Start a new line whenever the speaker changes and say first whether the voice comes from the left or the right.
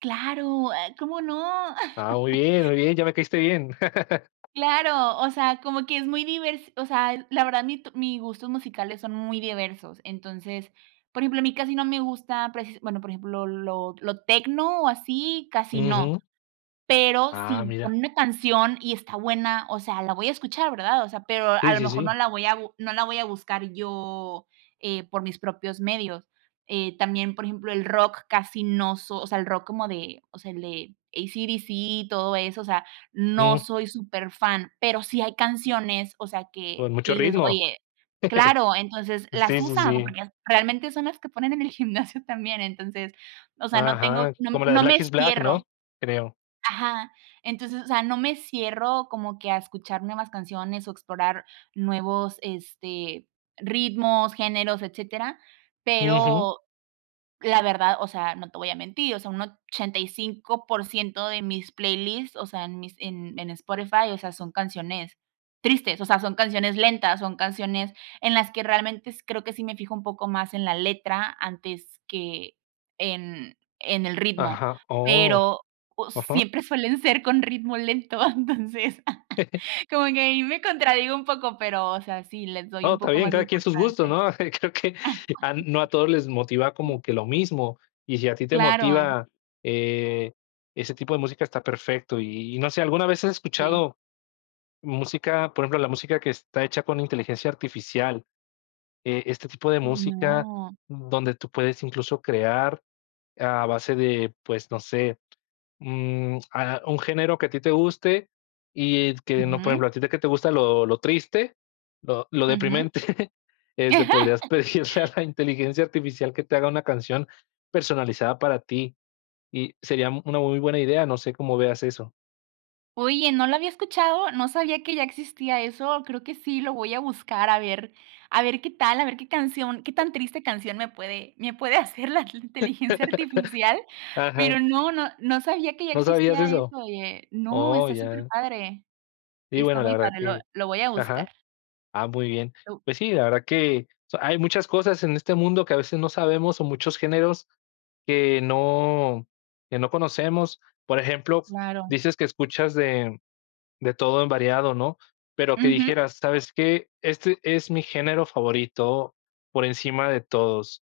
right: Claro, ah, ¿cómo no?
left: Ah, muy bien, muy bien, ya me caíste bien.
right: Claro, o sea, como que es muy divers o sea, la verdad mi t mis gustos musicales son muy diversos. Entonces, por ejemplo, a mí casi no me gusta, por ejemplo, bueno por ejemplo, lo lo techno, o, así, casi no,
left: Ujú.
right: pero
left: Ah,
right: si
left: mira.
right: ponen una canción y está buena, o sea, la voy a escuchar, ¿verdad? O sea, pero a
left: Sí,
right: lo
left: sí,
right: mejor no
left: sí.
right: la voy a bu no la voy a buscar yo, eh, por mis propios medios. Eh, también, por ejemplo, el rock casi no soy, o sea, el rock como de, o sea, el de ACDC y todo eso, o sea, no
left: Mm.
right: soy superfan, pero sí hay canciones, o sea, que
left: Con
right: que
left: mucho
right: dices:
left: ritmo.
right: "Oye, claro". Entonces
left: Sí,
right: las
left: sí,
right: usas,
left: sí.
right: porque realmente son las que ponen en el gimnasio también, entonces, o sea, no tengo
left: Ajá,
right: no
left: como la de
right: no me
left: Black is Black, ¿no?
right: cierro.
left: Creo.
right: Ajá, entonces, o sea, no me cierro como que a escuchar nuevas canciones, o, explorar nuevos, este, ritmos, géneros, etcétera.
left: Ujú.
right: Pero, la verdad, o sea, no te voy a mentir, o sea, un 85% de mis playlists, o sea, en mis en en Spotify, o sea, son canciones tristes, o sea, son canciones lentas, son canciones en las que realmente creo que sí me fijo un poco más en la letra antes que en en el ritmo,
left: Ajá, oh.
right: pero, pues,
left: Ajá.
right: siempre suelen ser con ritmo lento, entonces, como que ahí me contradigo un poco, pero, o sea, sí les doy
left: Oh,
right: un
left: está
right: poco
left: bien,
right: más de
left: cada quien sus gustos,
right: importancia.
left: ¿no? Creo que a no a todos les motiva
right: Sí.
left: como que lo mismo, y si a ti te
right: Claro.
left: motiva, eh, ese tipo de música, está perfecto, y y no sé, ¿alguna vez has
right: Sí.
left: escuchado música, por ejemplo, la música que está hecha con inteligencia artificial? Eh, este tipo de música
right: No.
left: donde tú puedes, incluso, crear a base de, pues, no sé. Mm, ah, un género que a ti te guste y que no, por
right: Ujú.
left: ejemplo, a ti de que te gusta lo lo triste, lo lo
right: Ujú.
left: deprimente,. Este, podrías pedirle a la inteligencia artificial que te haga una canción personalizada para ti, y sería una muy buena idea, no sé cómo veas eso.
right: Oye, no lo había escuchado, no sabía que ya existía eso, creo que sí lo voy a buscar, a ver, a ver qué tal, a ver qué canción, qué tan triste canción me puede me puede hacer la inteligencia artificial, pero
left: Ajá.
right: no, no no sabía que ya
left: ¿No sabías
right: existía
left: eso?
right: eso, oye. No,
left: Oh,
right: está
left: ya
right: superpadre.
left: sí,
right: Está
left: bueno, la
right: muy
left: verdad
right: padre, lo
left: que
right: lo voy a
left: Ajá.
right: buscar.
left: Ah, muy bien,
right: No.
left: pues sí, la verdad que, o sea, hay muchas cosas en este mundo que a veces no sabemos, o, muchos géneros que no que no conocemos, por ejemplo,
right: Claro.
left: dices que escuchas de de todo en variado, ¿no? Pero que
right: Ujú.
left: dijeras: "¿Sabes qué?, este es mi género favorito por encima de todos".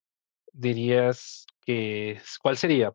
left: ¿Dirías que es? ¿Cuál sería?